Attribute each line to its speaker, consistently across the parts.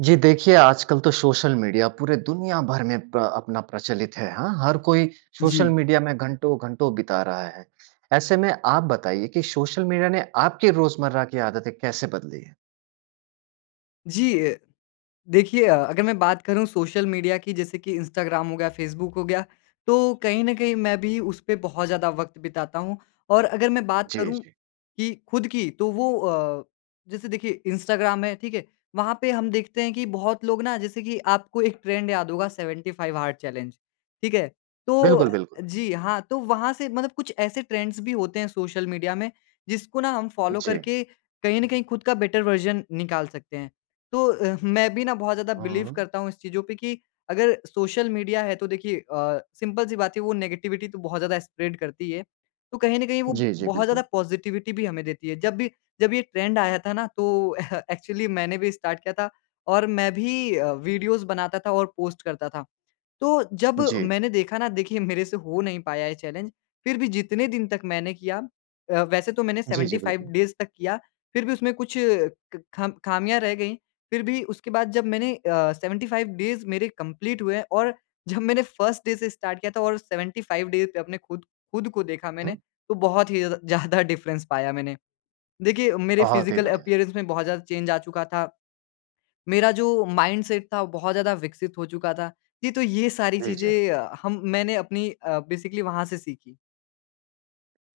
Speaker 1: जी देखिए आजकल तो सोशल मीडिया पूरे दुनिया भर में प्र अपना प्रचलित है, हाँ? हर कोई सोशल
Speaker 2: जी।
Speaker 1: मीडिया में घंटो-घंटो बिता रहा है। ऐसे में आप बताइए कि सोशल मीडिया ने आपकी रोज़मर्रा की आदतें कैसे बदली हैं?
Speaker 2: जी अ, देखिए अ, अगर मैं बात करूँ सोशल मीडिया की जैसे कि इंस्टाग्राम हो गया, फ़ेसबुक हो गया, तो कहीं न कहीं मैं भी उस पे बहुत ज़्यादा वक़्त बिताता हूँ। और अगर मैं बात
Speaker 1: जी,
Speaker 2: करूँ
Speaker 1: जी।
Speaker 2: कि ख़ुद की तो वो अ, जैसे देखिए इंस्टाग्राम है, ठीक है? वहाँ पे हम देखते हैं कि बहुत लोग ना जैसे कि आपको एक ट्रेंड याद होगा 75 हार्ड चैलेंज। ठीक है? तो अ,
Speaker 1: बिल्कुल, बिल्कुल।
Speaker 2: जी हाँ, तो वहाँ से मतलब कुछ ऐसे ट्रेंड्स भी होते हैं सोशल मीडिया में जिसको न हम फ़ॉलो
Speaker 1: जी।
Speaker 2: करके कहीं न कहीं ख़ुद का बेटर वर्ज़न निकाल सकते हैं। तो अ, मैं भी ना बहुत ज़्यादा बिलीव
Speaker 1: हुँ।
Speaker 2: करता हूँ इस चीज़ों पे कि अगर सोशल मीडिया है तो देखिए अ, सिंपल सी बात है वो नेगेटिविटी तो बहुत ज़्यादा स्प्रेड करती है तो कहीं न कहीं वो
Speaker 1: जी, जी।
Speaker 2: बहुत ज़्यादा
Speaker 1: बिल्कुल।
Speaker 2: पॉजिटिविटी भी हमें देती है। जब भी जब ये ट्रेंड आया था ना, तो एक्चुअली मैंने भी स्टार्ट किया था और मैं भी अ, वीडियोज़ बनाता था और पोस्ट करता था। तो जब
Speaker 1: जी।
Speaker 2: मैंने देखा ना देखिए मेरे से हो नहीं पाया ये चैलेंज फ़िर भी जितने दिन तक मैंने किया, अ, वैसे तो मैंने
Speaker 1: जी, जी।
Speaker 2: 75
Speaker 1: बिल्कुल।
Speaker 2: डेज़ तक किया, फ़िर भी उसमें कुछ क, खम ख़ामियाँ रह गईं, फ़िर भी उसके बाद जब मैंने अ, 75 डेज़ मेरे कंप्लीट हुए और जब मैंने फर्स्ट डे से स्टार्ट किया था और 75 डे पे अपने ख़ुद ख़ुद को देखा मैंने
Speaker 1: हुँ?
Speaker 2: तो बहुत ही ज़्य ज़्यादा डिफ़्रेंस पाया मैंने। देखिए मेरे
Speaker 1: बहुत ही
Speaker 2: फ़िज़िकल
Speaker 1: बढ़िया!
Speaker 2: अपीयरेंस में बहुत ज़्यादा चेंज आ चुका था। मेरा जो माइंड सेट था वो बहुत ज़्यादा विकसित हो चुका था। जी, तो ये सारी
Speaker 1: जी, जी।
Speaker 2: चीज़ें अ, हम मैंने अपनी अ, बेसिकली वहाँ से सीखीं।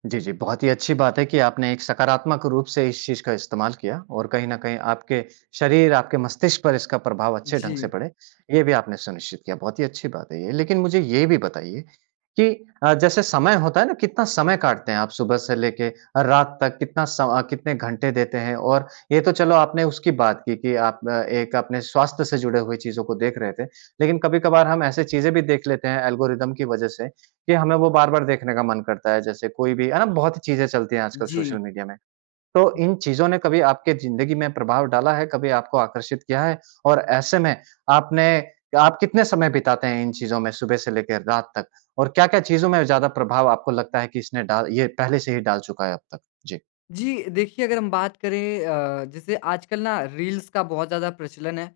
Speaker 1: जी, जी। बहुत ही अच्छी बात है कि आपने एक सकारात्मक रूप से इस चीज़ का इस्तेमाल किया। और कहीं न कहीं आपके शरीर आपके मस्तिष्क पर इसका प्रभाव अच्छे ढंग से
Speaker 2: जी।
Speaker 1: पड़े। ये भी आपने सुनिश्चित किया। बहुत ही अच्छी बात है ये। लेकिन मुझे ये भी बताइए कि अ, जैसे समय होता है ना, कितना समय काटते हैं आप? सुबह से लेके अ, रात तक कितना स अ, कितने घंटे देते हैं। और ये तो चलो आपने उसकी बात की कि आप अ, एक अपने स्वास्थ्य से जुड़े हुए चीज़ों को देख रहे थे। लेकिन कभी-कभार हम ऐसे चीज़ें भी देख लेते हैं ऐल्गोरिदम की वज़ह से कि हमें वो बार-बार देखने का मन करता है। जैसे कोई भी, है ना? बहुत ही चीज़ें चलती हैं आजकल
Speaker 2: जी।
Speaker 1: सोशल मीडिया में। तो इन चीज़ों ने कभी आपके ज़िन्दगी में प्रभाव डाला है कभी आपको आकर्षित किया है? और ऐसे में आपने क्या आप कितने समय बिताते हैं इन चीज़ों में सुबह से लेकर रात तक, और क्या-क्या चीज़ों में ज़्यादा प्रभाव आपको लगता है कि इसने डाल ये पहले से ही डाल चूका है अब तक? जी।
Speaker 2: जी। देखिए अगर हम बात करें अ, जैसे आजकल ना रील्स का बहुत ज़्यादा प्रचलन है।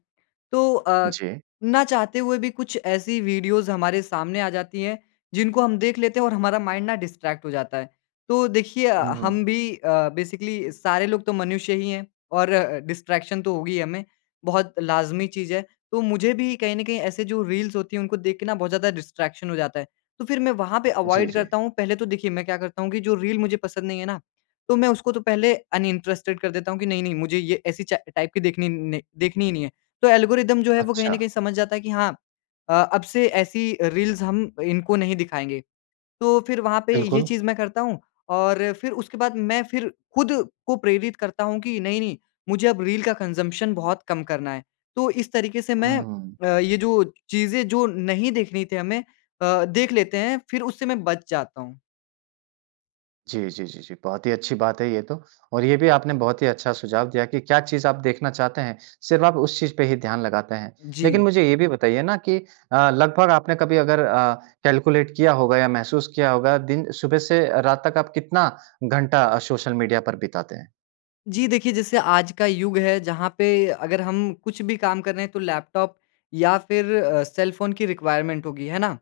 Speaker 2: तो अ,
Speaker 1: जी।
Speaker 2: ना चाहते हुए भी कुछ ऐसी वीडियोज़ हमारे सामने आ जाती हैं जिनको हम देख लेते हैं और हमारा माइंड ना डिस्ट्रैक्ट हो जाता है। तो देखिए अ,
Speaker 1: हुँ, हुँ।
Speaker 2: हम भी अ, बेसिकली सारे लोग तो मनुष्य ही हैं और डिस्ट्रैक्शन तो होगी ही हमें बहुत लाज़मी चीज़ है। तो मुझे भी कहीं न कहीं ऐसे जो रील्स होती हैं उनको देख के ना बहुत ज़्यादा डिस्ट्रैक्शन हो जाता है। तो फिर मैं वहाँ पे
Speaker 1: जी,
Speaker 2: अवॉइड
Speaker 1: जी।
Speaker 2: करता हूँ। पहले तो देखिए मैं क्या करता हूँ कि जो रील मुझे पसंद नहीं है ना तो मैं उसको तो पहले अनइंटरेस्टेड कर देता हूँ कि नहीं-नहीं मुझे ये ऐसी चा टाइप की देखनी नहीं, देखनी ही नहीं है। तो ऐल्गोरिदम जो है वो कहीं ना
Speaker 1: अच्छा।
Speaker 2: कहीं समझ जाता है कि हाँ अ, अब से ऐसी रील्स हम इनको नहीं दिखाएँगे। तो फिर वहाँ पे ये
Speaker 1: बिल्कुल।
Speaker 2: चीज़ मैं करता हूँ और फिर उसके बाद मैं फिर खुद को प्रेरित करता हूँ कि नहीं-नहीं मुझे अब रील का कंजम्पशन बहुत कम करना है। तो इस तरीके से
Speaker 1: हुँ,
Speaker 2: मैं
Speaker 1: हुँ, हुँ।
Speaker 2: अ, ये जो चीज़ें जो नहीं देखनी थी हमें अ, देख लेते हैं फिर उससे मैं बच जाता हूँ।
Speaker 1: जी, जी, जी, जी, बहुत ही अच्छी बात है ये तो और ये भी आपने बहुत ही अच्छा सुझाव दिया कि क्या चीज़ आप देखना चाहते हैं, सिर्फ़ आप उस चीज़ पे ही ध्यान लगाते हैं। लेकिन
Speaker 2: जी।
Speaker 1: मुझे ये भी बताइए ना कि अ, लगभग आपने कभी अगर अ, कैलकुलेट किया होगा या महसूस किया होगा दिन सुबह से अ, रात तक आप कितना घंटा सोशल मीडिया पर बिताते हैं?
Speaker 2: जी देखिए, जैसे आज का युग है, जहाँ पे अगर हम कुछ भी काम कर रहे हैं तो लैपटॉप या फिर अ, सेलफ़ोन की रिक्वायरमेंट होगी, है ना?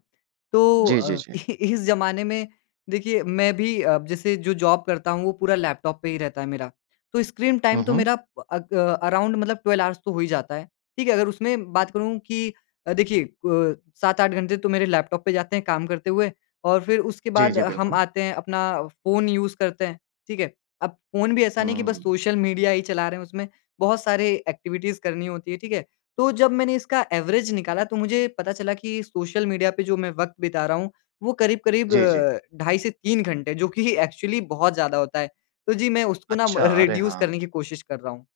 Speaker 2: तो
Speaker 1: जी, जी,
Speaker 2: अ,
Speaker 1: जी।
Speaker 2: इ इस ज़माने में देखिए, मैं भी अब जैसे जो जॉब करता हूँ वो पूरा लैपटॉप पे ही रहता है मेरा। तो स्क्रीन
Speaker 1: हुँ,
Speaker 2: टाइम तो
Speaker 1: हुँ।
Speaker 2: मेरा अक अराउंड मतलब 12 ऑर्ज़ तो हो ही जाता है, ठीक है। अगर उसमें बात करूँ कि अ, देखिए अ, 7-8 घंटे तो मेरे लैपटॉप पे जाते हैं काम करते हुए और फिर उसके
Speaker 1: जी,
Speaker 2: बाद
Speaker 1: जी,
Speaker 2: अ, हम
Speaker 1: बिल्कुल।
Speaker 2: आते हैं अपना फ़ोन यूज़ करते हैं, ठीक है? अब फ़ोन भी ऐसा नहीं
Speaker 1: हुँ,
Speaker 2: कि
Speaker 1: हुँ,
Speaker 2: बस
Speaker 1: हुँ।
Speaker 2: सोशल मीडिया ही चला रहे हैं, उसमें बहुत सारे एक्टिविटीज़ करनी होती हैं, ठीक है? तो जब मैंने इसका एवरेज निकाला तो मुझे पता चला कि सोशल मीडिया पे जो मैं वक़्त बिता रहा हूँ, वो करीब-करीब
Speaker 1: जी, जी।
Speaker 2: अ, ढाई से 3 घंटे जो कि एक्चुअली बहुत ज़्यादा होता है। तो जी मैं उसको ना म
Speaker 1: अच्छा, अरे!
Speaker 2: रिड्यूस
Speaker 1: हाँ।
Speaker 2: करने की कोशिश कर रहा हूँ।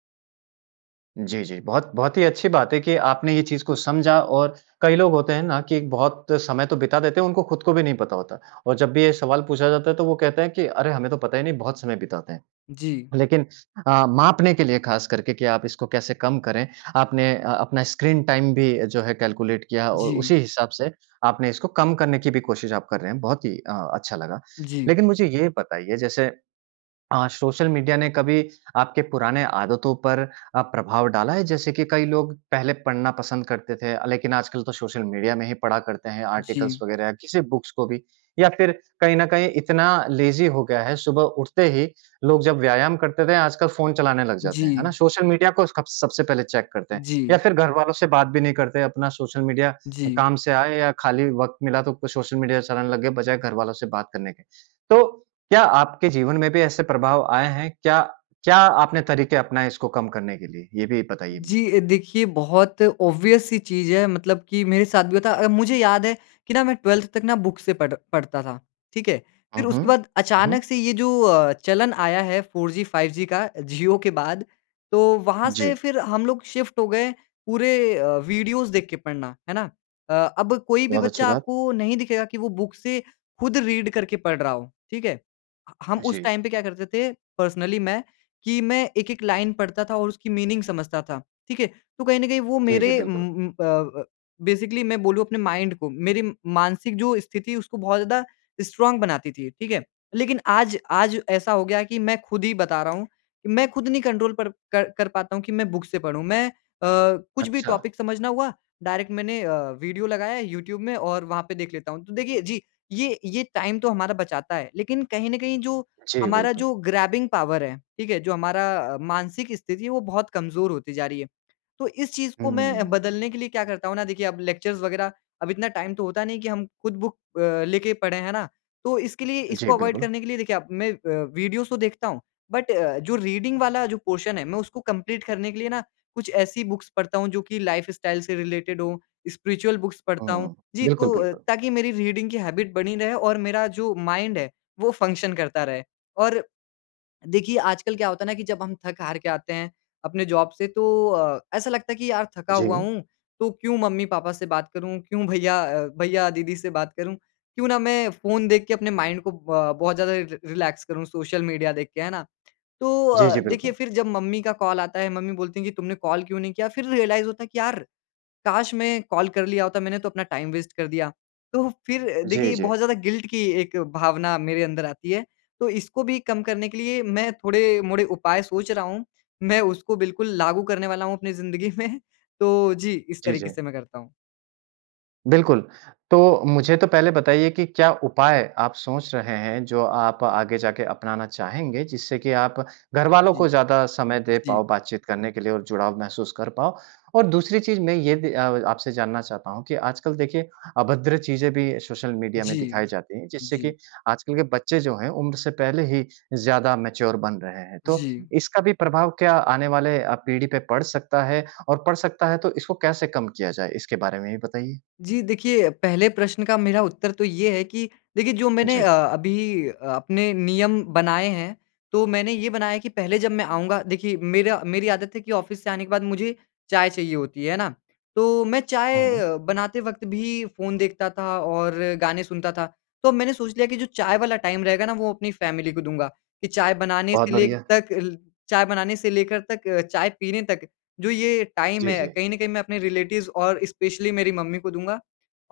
Speaker 1: जी, जी। बहुत, बहुत ही अच्छी बात है कि आपने ये चीज़ को समझा। और कई लोग होते हैं ना कि बहुत समय तो बिता देते हैं, उनको ख़ुद को भी नहीं पता होता, और जब भी ये सवाल पूछा जाता है तो वो कहते हैं कि, "अरे, हमें तो पता ही नहीं, बहुत समय बिताते हैं"।
Speaker 2: जी।
Speaker 1: लेकिन अ, मापने के लिए ख़ास करके कि आप इसको कैसे कम करें, आपने अ, अपना स्क्रीन टाइम भी जो है कैलकुलेट किया और
Speaker 2: जी।
Speaker 1: उसी हिसाब से आपने इसको कम करने की भी कोशिश आप कर रहे हैं, बहुत ही अ, अच्छा लगा।
Speaker 2: जी।
Speaker 1: लेकिन मुझे ये बताइए, जैसे अ, सोशल मीडिया ने कभी आपके पुराने आदतों पर अ, प्रभाव डाला है? जैसे कि कई लोग पहले पढ़ना पसंद करते थे अ, लेकिन आजकल तो सोशल मीडिया में ही पढ़ा करते हैं, आर्टिकल्स
Speaker 2: जी।
Speaker 1: वग़ैरह या किसी बुक्स को भी। या फिर कहीं न कहीं इतना लेज़ी हो गया है, सुबह उठते ही लोग जब व्यायाम करते थे, आजकल फ़ोन चलाने लगते हैं जाते हैं, है ना,
Speaker 2: जी।
Speaker 1: सोशल मीडिया को स्कब सबसे पहले चेक करते हैं।
Speaker 2: जी।
Speaker 1: या फिर घरवालों से बात भी नहीं करते, अपना सोशल मीडिया
Speaker 2: जी।
Speaker 1: काम से आए या खाली वक़्त मिला तो कोई सोशल मीडिया चलाने लग गए, बजाए घर वालों से बात करने के। तो क्या आपके जीवन में भी ऐसे प्रभाव आए हैं? क्या, क्या आपने तरीके अपनाए इसको कम करने के लिए, ये भी बताइए मुझे।
Speaker 2: जी। अ, देखिए बहुत ऑब्वियस-सी चीज़ है, मतलब कि मेरे साथ भी था। अ, मुझे याद है कि ना मैं 12th तक ना बुक से पढ़ पढ़ता था, ठीक है।
Speaker 1: हुँ,
Speaker 2: फिर
Speaker 1: हुँ।
Speaker 2: उसके बाद
Speaker 1: हुँ, हुँ।
Speaker 2: अचानक से ये जो अ, चलन आया है 4G, 5G का जियो के बाद, तो वहाँ से
Speaker 1: जी।
Speaker 2: फिर हम लोग शिफ़्ट हो गए पूरे अ, वीडियोज़ देख के पढ़ना, है ना। अ, अब कोई भी
Speaker 1: बहुत अच्छी
Speaker 2: बच्चा
Speaker 1: बात।
Speaker 2: आपको नहीं दिखेगा कि वो बुक से ख़ुद रीड करके पढ़ रहा हो, ठीक है। ह हम उस
Speaker 1: जी।
Speaker 2: टाइम पे क्या करते थे, पर्सनली मैं, कि मैं एक-एक लाइन पढ़ता था और उसकी मीनिंग समझता था, ठीक है। तो कहीं न कहीं वो
Speaker 1: जी, जी,
Speaker 2: मेरे
Speaker 1: बिल्कुल।
Speaker 2: उम, उम, अ अ, बेसिकली मैं बोलूँ अपने माइंड को, मेरी मानसिक जो स्थिति उसको बहुत ज़्यादा स्ट्रॉन्ग बनाती थी, ठीक है। लेकिन आज, आज ऐसा हो गया कि मैं ख़ुद ही बता रहा हूँ, मैं ख़ुद नहीं कंट्रोल कर कर कर पाता हूँ कि मैं बुक से पढ़ूँ। मैं अ, कुछ भी
Speaker 1: अच्छा।
Speaker 2: टॉपिक समझना हुआ, डायरेक्ट मैंने अ, वीडियो लगाया है यूट्यूब में और वहाँ पे देख लेता हूँ। तो देखिए, जी, ये, ये टाइम तो हमारा बचाता है, लेकिन कहीं न कहीं जो,
Speaker 1: जी
Speaker 2: हमारा
Speaker 1: बिल्कुल।
Speaker 2: जो ग्रैबिंग पावर है, ठीक है, जो हमारा अ, मानसिक स्थिति है वो बहुत कमज़ोर होती जा रही है। तो इस चीज़ को मैं
Speaker 1: हम्म।
Speaker 2: बदलने के लिए क्या करता हूँ ना, देखिए अब लेक्चर्स वग़ैरह, अब इतना टाइम तो होता नहीं है कि हम ख़ुद बुक अ, लेके पढ़ें, है ना। तो इसके लिए
Speaker 1: जी
Speaker 2: इसको अवॉइड
Speaker 1: बिल्कुल।
Speaker 2: करने के लिए देखिए अब मैं अ, वीडियोज़ तो देखता हूँ, बट जो रीडिंग वाला जो पोर्शन है, मैं उसको कंप्लीट करने के लिए ना कुछ ऐसी बुक्स पढ़ता हूँ जो कि लाइफ़स्टाइल से रिलेटेड हों, स्पिरिचुअल बुक्स पढ़ता हूँ।
Speaker 1: हुँ।
Speaker 2: जी,
Speaker 1: बिल्कुल,
Speaker 2: तो,
Speaker 1: बिल्कुल।
Speaker 2: ताकि मेरी रीडिंग की हैबिट बनी रहे और मेरा जो माइंड है, वो फ़ंक्शन करता रहे। और, देखिए आजकल क्या होता है ना कि जब हम थक-हार के आते हैं, अपने जॉब से तो अ, ऐसा लगता है कि यार थका हुआ
Speaker 1: जी।
Speaker 2: हूँ, तो क्यों मम्मी-पापा से बात करूँ, क्यों भईया, अ, भईया-दीदी से बात करूँ, क्यों ना मैं फ़ोन देख के अपने माइंड को ब बहुत ज़्यादा रिलैक्स करूँ सोशल मीडिया देख के, है ना। तो
Speaker 1: जी,
Speaker 2: अ,
Speaker 1: जी,
Speaker 2: देखिए
Speaker 1: बिल्कुल।
Speaker 2: फिर जब मम्मी का कॉल आता है, मम्मी बोलती हैं कि, "तुमने कॉल क्यों नहीं किया", फिर रियलाइज़ होता है कि यार, काश मैं कॉल कर लिया होता, मैंने तो अपना टाइम वेस्ट कर दिया। तो फिर देखिए
Speaker 1: जी,
Speaker 2: ये
Speaker 1: जी।
Speaker 2: बहुत ज़्यादा गिल्ट की एक भावना मेरे अंदर आती है। तो इसको भी कम करने के लिए मैं थोड़े-मोड़े उपाय सोच रहा हूँ। मैं उसको बिल्कुल लागू करने वाला हूँ अपनी ज़िन्दगी में। तो जी, इस
Speaker 1: जी,
Speaker 2: तरीके से
Speaker 1: जी।
Speaker 2: मैं करता हूँ।
Speaker 1: बिल्कुल। तो मुझे तो पहले बताइए कि क्या उपाय आप सोच रहे हैं जो आप आगे जाके अपनाना चाहेंगे, जिससे की आप घरवालों को
Speaker 2: जी।
Speaker 1: ज़्यादा समय दे
Speaker 2: जी।
Speaker 1: पाओ बातचीत करने के लिए और जुड़ाव महसूस कर पाओ। और दूसरी चीज़ मैं ये भी अ आपसे जानना चाहता हूँ कि आजकल देखिए, अभद्र चीज़ें भी सोशल मीडिया में
Speaker 2: जी।
Speaker 1: दिखाई जाती हैं जिससे कि
Speaker 2: जी।
Speaker 1: आजकल के बच्चे जो हैं, उम्र से पहले ही ज़्यादा मैच्योर बन रहे हैं। तो
Speaker 2: जी।
Speaker 1: इसका भी प्रभाव क्या आने वाले अ, पीढ़ी पे पड़ सकता है, और पड़ सकता है तो इसको कैसे कम किया जाए, इसके बारे में भी बताइए।
Speaker 2: जी, देखिए, पहले प्रश्न का मेरा उत्तर तो ये है कि देखिए जो मैंने
Speaker 1: जी।
Speaker 2: अ, अभी अपने नियम बनाए हैं, तो मैंने ये बनाया है कि पहले जब मैं आऊँगा देखिए मेरा मेरी आदत है कि ऑफ़िस से आने के बाद मुझे चाय चाहिए होती है, है ना, तो मैं चाय
Speaker 1: हुँ।
Speaker 2: बनाते वक़्त भी फ़ोन देखता था और गाने सुनता था। तो मैंने सोच लिया कि जो चाय वाला टाइम रहेगा ना, वो अपनी फ़ैमिली को दूँगा, कि चाय बनाने
Speaker 1: बहुत
Speaker 2: से लेग
Speaker 1: बढ़िया।
Speaker 2: तक अल चाय बनाने से लेकर तक चाय पीने तक जो ये टाइम
Speaker 1: जी,
Speaker 2: है,
Speaker 1: जी।
Speaker 2: कहीं न कहीं मैं अपने रिलेटिव्स और स्पेशली मेरी मम्मी को दूँगा।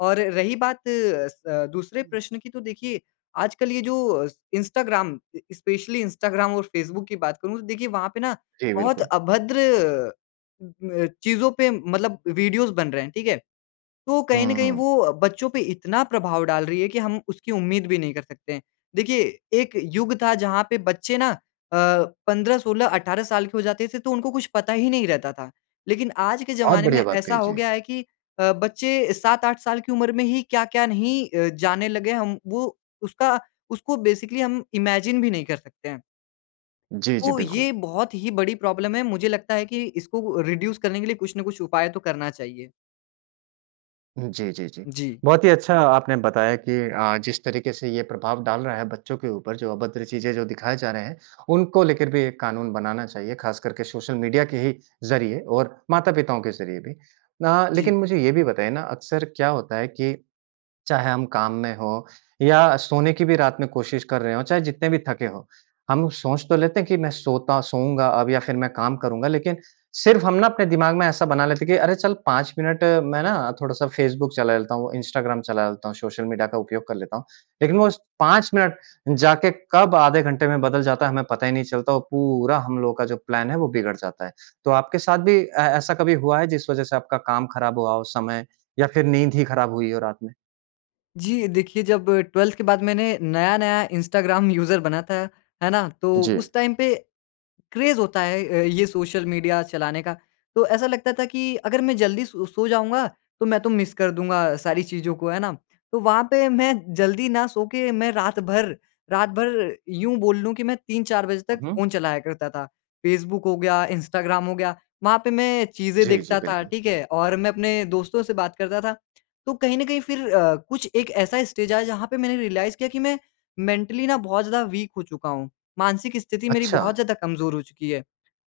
Speaker 2: और रही बात स दूसरे
Speaker 1: हुँ।
Speaker 2: प्रश्न की तो देखिए, आजकल ये जो स इंस्टाग्राम स्पेशली इंस्टाग्राम और फेसबुक की बात करूँ, तो देखिए वहाँ पे ना
Speaker 1: जी
Speaker 2: बहुत
Speaker 1: बिल्कुल।
Speaker 2: अभद्र म चीज़ों पे मतलब वीडियोज़ बन रहे हैं, ठीक है। तो कहीं न कहीं,
Speaker 1: हुँ।
Speaker 2: वो बच्चों पे इतना प्रभाव डाल रही है कि हम उसकी उम्मीद भी नहीं कर सकते हैं। देखिए एक युग था जहाँ पे बच्चे ना अ, 15, 16, 18 साल के हो जाते थे, तो उनको कुछ पता ही नहीं रहता था। लेकिन आज के
Speaker 1: बहुत
Speaker 2: ज़माने
Speaker 1: बढ़िया
Speaker 2: में
Speaker 1: बात
Speaker 2: ऐसा
Speaker 1: कही,
Speaker 2: हो
Speaker 1: जी।
Speaker 2: गया है कि अ, बच्चे 7, 8 साल की उम्र में ही क्या-क्या नहीं अ, जानने लग गए, हम वो उसका उसको बेसिकली हम इमेजिन भी नहीं कर सकते हैं।
Speaker 1: जी, जी
Speaker 2: तो ये
Speaker 1: बिल्कुल।
Speaker 2: बहुत ही बड़ी प्रॉब्लम है, मुझे लगता है कि इसको अ, रिड्यूस करने के लिए कुछ न कुछ उपाय तो करना चाहिए।
Speaker 1: हुँ जी, जी, जी।
Speaker 2: जी।
Speaker 1: बहुत ही अच्छा आपने बताया कि अ, जिस तरीके से ये प्रभाव डाल रहा है बच्चों के ऊपर जो अभद्र चीज़ें जो दिखाए जा रहे हैं, उनको लेकर भी एक कानून बनाना चाहिए, ख़ास करके सोशल मीडिया के ही ज़रिए और माता-पिताओं के ज़रिए भी। ना
Speaker 2: जी।
Speaker 1: लेकिन मुझे ये भी बताइए ना अक्सर क्या होता है कि चाहे हम काम में हों या सोने की भी रात में कोशिश कर रहे हों, चाहे जितने भी थके हों, हम सोच तो लेते हैं कि मैं सोता सोऊँगा अब या फिर मैं करूँगा लेकिन सिर्फ़ हम ना अपने दिमाग में ऐसा बना लेते हैं कि अरे चल 5 मिनट मैं ना थोड़ा-सा फ़ेसबुक चला लेता हूँ, इंस्टाग्राम चला लेता हूँ, सोशल मीडिया का उपयोग कर लेता हूँ। लेकिन वो उस 5 मिनट जाके कब आधे घंटे में बदल जाता है हमें पता ही नहीं चलता और पूरा हम लोगों का जो प्लान है वो बिगड़ जाता है। तो आपके साथ भी ए ऐसा कभी हुआ है जिस वजह से आपका काम ख़राब हुआ हो उस समय या फिर नींद ही ख़राब हुई हो रात में?
Speaker 2: जी देखिए, जब 12th के बाद मैंने नया-नया इंस्टाग्राम यूज़र बना था, है ना? तो
Speaker 1: जी।
Speaker 2: उस टाइम पे क्रेज़ होता है अ, ये सोशल मीडिया चलाने का। तो ऐसा लगता था कि अगर मैं जल्दी सो सो जाऊँगा तो मैं तो मिस कर दूँगा सारी चीज़ों को, है ना? तो वहाँ पे मैं जल्दी ना सो के मैं रात भर, रात भर यूँ बोल लूँ कि मैं 3-4 बजे तक
Speaker 1: हुँ, हुँ।
Speaker 2: फ़ोन चलाया करता था। फ़ेसबुक हो गया, इंस्टाग्राम हो गया, वहाँ पे मैं चीज़ें
Speaker 1: जी, जी
Speaker 2: देखता था,
Speaker 1: बिल्कुल।
Speaker 2: ठीक है? और मैं अपने दोस्तों से बात करता था। तो कहीं न कहीं फिर अ, कुछ एक ऐसा स्टेज आया जहाँ पे मैंने रियलाइज़ किया कि मैं मेंटली ना बहुत ज़्यादा वीक हो चुका हूँ। मानसिक स्थिति मेरी
Speaker 1: अच्छा।
Speaker 2: बहुत ज़्यादा कमज़ोर हो चुकी है।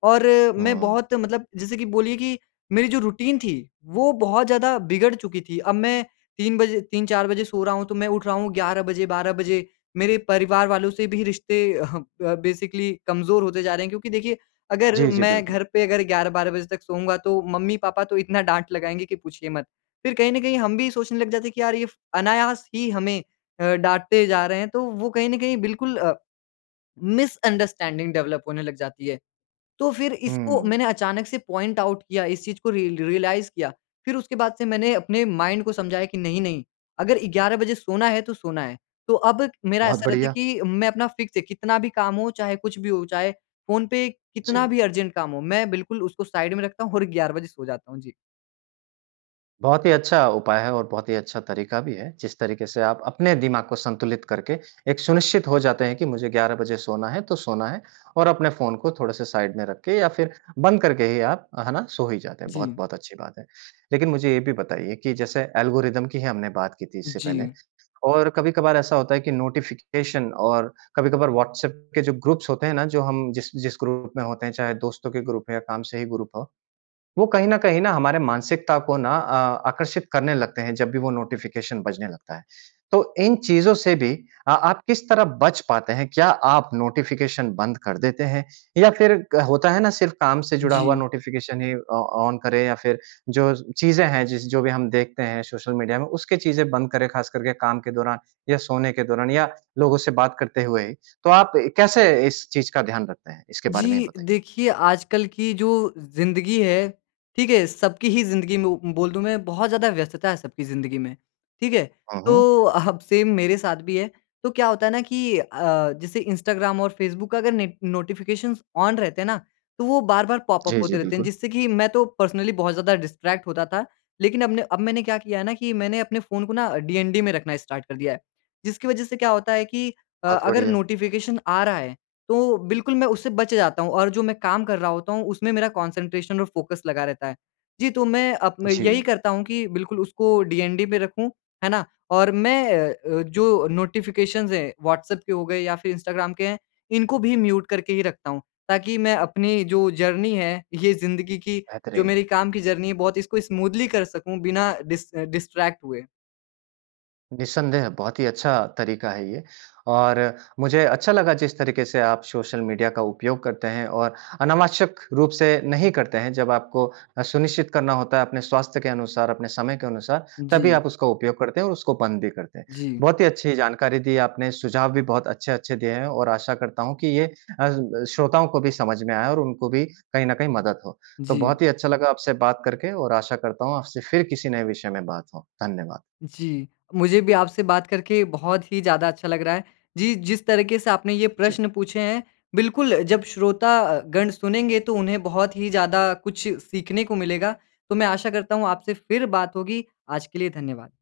Speaker 2: और मैं
Speaker 1: हाँ।
Speaker 2: बहुत मतलब जैसे कि बोलिए कि मेरी जो रूटीन थी, वो बहुत ज़्यादा बिगड़ चुकी थी। अब मैं 3 बजे 3-4 बजे सो रहा हूँ तो मैं उठ रहा हूँ 11 बजे, 12 बजे। मेरे परिवार वालों से भी रिश्ते अह ब बेसिकली कमज़ोर होते जा रहे हैं क्योंकि देखिए अगर
Speaker 1: जी, जी
Speaker 2: मैं घर
Speaker 1: बिल्कुल।
Speaker 2: पे अगर 11-12 बजे तक सोऊँगा तो मम्मी-पापा तो इतना डाँट लगाएँगे कि पूछिए मत। फिर कहीं न कहीं हम भी सोचने लग जाते हैं कि यार ये फ़ अनायास ही हमें अ, डाँटते जा रहे हैं। तो वो कहीं ना कहीं बिल्कुल अ, मिसअंडरस्टैंडिंग डेवलप होने लग जाती है। तो फिर इसको
Speaker 1: हुँ।
Speaker 2: मैंने अचानक से पॉइंट आउट किया इस चीज़ को रिय रियलाइज़ किया। फिर उसके बाद से मैंने अपने माइंड को समझाया कि नहीं-नहीं अगर 11 बजे सोना है तो सोना है। तो अब मेरा
Speaker 1: बहुत
Speaker 2: ऐसा रहता है
Speaker 1: बढ़िया।
Speaker 2: कि मैं अपना फ़िक्स है कितना भी काम हो, चाहे कुछ भी हो, चाहे फ़ोन पे कितना
Speaker 1: जी।
Speaker 2: भी अर्जेंट काम हो। मैं बिल्कुल उसको साइड में रखता हूँ और 11 बजे सो जाता हूँ। जी।
Speaker 1: बहुत ही अच्छा उपाय है और बहुत ही अच्छा तरीका भी है। जिस तरीके से आप अपने दिमाग को संतुलित करके एक सुनिश्चित हो जाते हैं कि मुझे 11 बजे सोना है तो सोना है। और अपने फ़ोन को थोड़े से साइड में रख के या फिर बंद करके ही आप, है ना? सो ही जाते हैं।
Speaker 2: जी।
Speaker 1: बहुत-बहुत अच्छी बात है। लेकिन मुझे ये भी बताइए कि जैसे एल्गोरिदम की हमने बात की थी इससे पहले
Speaker 2: जी।
Speaker 1: और कभी-कभार ऐसा होता है कि नोटिफ़िकेशन और कभी-कभार व्हाट्सऐप के जो ग्रुप्स होते हैं ना, जो हम जिस जिस ग्रुप में होते हैं चाहे दोस्तों के ग्रुप हो या काम से ही ग्रुप हो। वो कहीं न कहीं ना हमारे मानसिकता को ना आ आकर्षित करने लगते हैं जब भी वो नोटिफ़िकेशन बजने लगता है। तो इन चीज़ों से भी अ, आप किस तरह बच पाते हैं? क्या आप नोटिफ़िकेशन बंद कर देते हैं? या फिर होता है ना सिर्फ़ काम से जुड़ा हुआ
Speaker 2: जी।
Speaker 1: नोटिफ़िकेशन ही ऑ ऑन करें। या फिर जो चीज़ें हैं जिस जो भी हम देखते हैं सोशल मीडिया में उसके चीज़ें बंद करें ख़ास कर के काम के दौरान। या सोने के दौरान या लोगों से बात करते हुए ही। तो आप कैसे इस चीज़ का ध्यान रखते हैं? इसके बारे में ही
Speaker 2: जी।
Speaker 1: बताइए।
Speaker 2: देखिए आजकल की जो ज़िंदगी है, ठीक है? सबकी ही ज़िंदगी में उ बोल दूँ मैं बहुत ज़्यादा व्यस्तता है सबकी ज़िंदगी में, ठीक है?
Speaker 1: हुँ, हुँ।
Speaker 2: तो अब सेम मेरे साथ भी है तो क्या होता है ना कि अ, जैसे इंस्टाग्राम और फ़ेसबुक का अगर ने नोटिफ़िकेशन ऑन रहते हैं ना तो वो बार-बार पॉप-अप
Speaker 1: जी, जी।
Speaker 2: होते रहते हैं।
Speaker 1: बिल्कुल।
Speaker 2: जिससे कि मैं तो पर्सनली बहुत ज़्यादा डिस्ट्रैक्ट होता था। लेकिन अब ना अब मैंने क्या किया है ना कि मैंने अपने फ़ोन को ना डीएनडी में रखना स्टार्ट कर दिया है। जिसकी वज़ह से क्या होता है कि अ,
Speaker 1: बहुत
Speaker 2: अगर
Speaker 1: बढ़िया।
Speaker 2: नोटिफ़िकेशन आ रहा है तो बिल्कुल मैं उससे बच जाता हूँ। और जो मैं काम कर रहा होता हूँ उसमें मेरा कॉन्सन्ट्रेशन और फ़ोकस लगा रहता है। जी, तो मैं अब मैं यही
Speaker 1: जी।
Speaker 2: करता हूँ कि बिल्कुल उसको डीएनडी में रखूँ। है ना? और मैं अ अ, जो नोटिफ़िकेशन हैं व्हाट्सएप के हो गए या फिर इंस्टाग्राम के हैं इनको भी म्यूट करके ही रखता हूँ। ताकि मैं अपनी जो जर्नी है ये ज़िंदगी की जो
Speaker 1: बेहतरीन।
Speaker 2: मेरी काम की जर्नी है बहुत इसको स्मूथली कर सकूँ बिना डिस डिस्ट्रैक्ट हुए।
Speaker 1: निसंदेह। बहुत ही अच्छा तरीका है ये। और मुझे अच्छा लगा जिस तरीके से आप सोशल मीडिया का उपयोग करते हैं और अनावश्यक रूप से नहीं करते हैं जब आपको अ, सुनिश्चित करना होता है अपने स्वास्थ्य के अनुसार अपने समय के अनुसार तभी
Speaker 2: जी।
Speaker 1: आप उसका उपयोग करते हैं और उसको बंद भी करते हैं।
Speaker 2: जी।
Speaker 1: बहुत ही अच्छी जानकारी दी है आपने, सुझाव भी बहुत अच्छे-अच्छे दिए हैं और आशा करता हूँ कि ये अ, श्रोताओं को भी समझ में आएँ और उनको भी कहीं न कहीं मदद हो। तो
Speaker 2: जी।
Speaker 1: बहुत ही अच्छा लगा आपसे बात करके और आशा करता हूँ आपसे फिर किसी नए विषय में बात हों। धन्यवाद।
Speaker 2: जी। मुझे भी आपसे बात करके बहुत ही ज़्यादा अच्छा लग रहा है। जी, जिस तरीके से आपने ये
Speaker 1: जी।
Speaker 2: प्रश्न पूछे हैं बिल्कुल जब श्रोता अ, गण सुनेंगे तो उन्हें बहुत ही ज़्यादा अ, कुछ सीखने को मिलेगा। तो मैं आशा करता हूँ आपसे फिर बात होगी। आज के लिए धन्यवाद।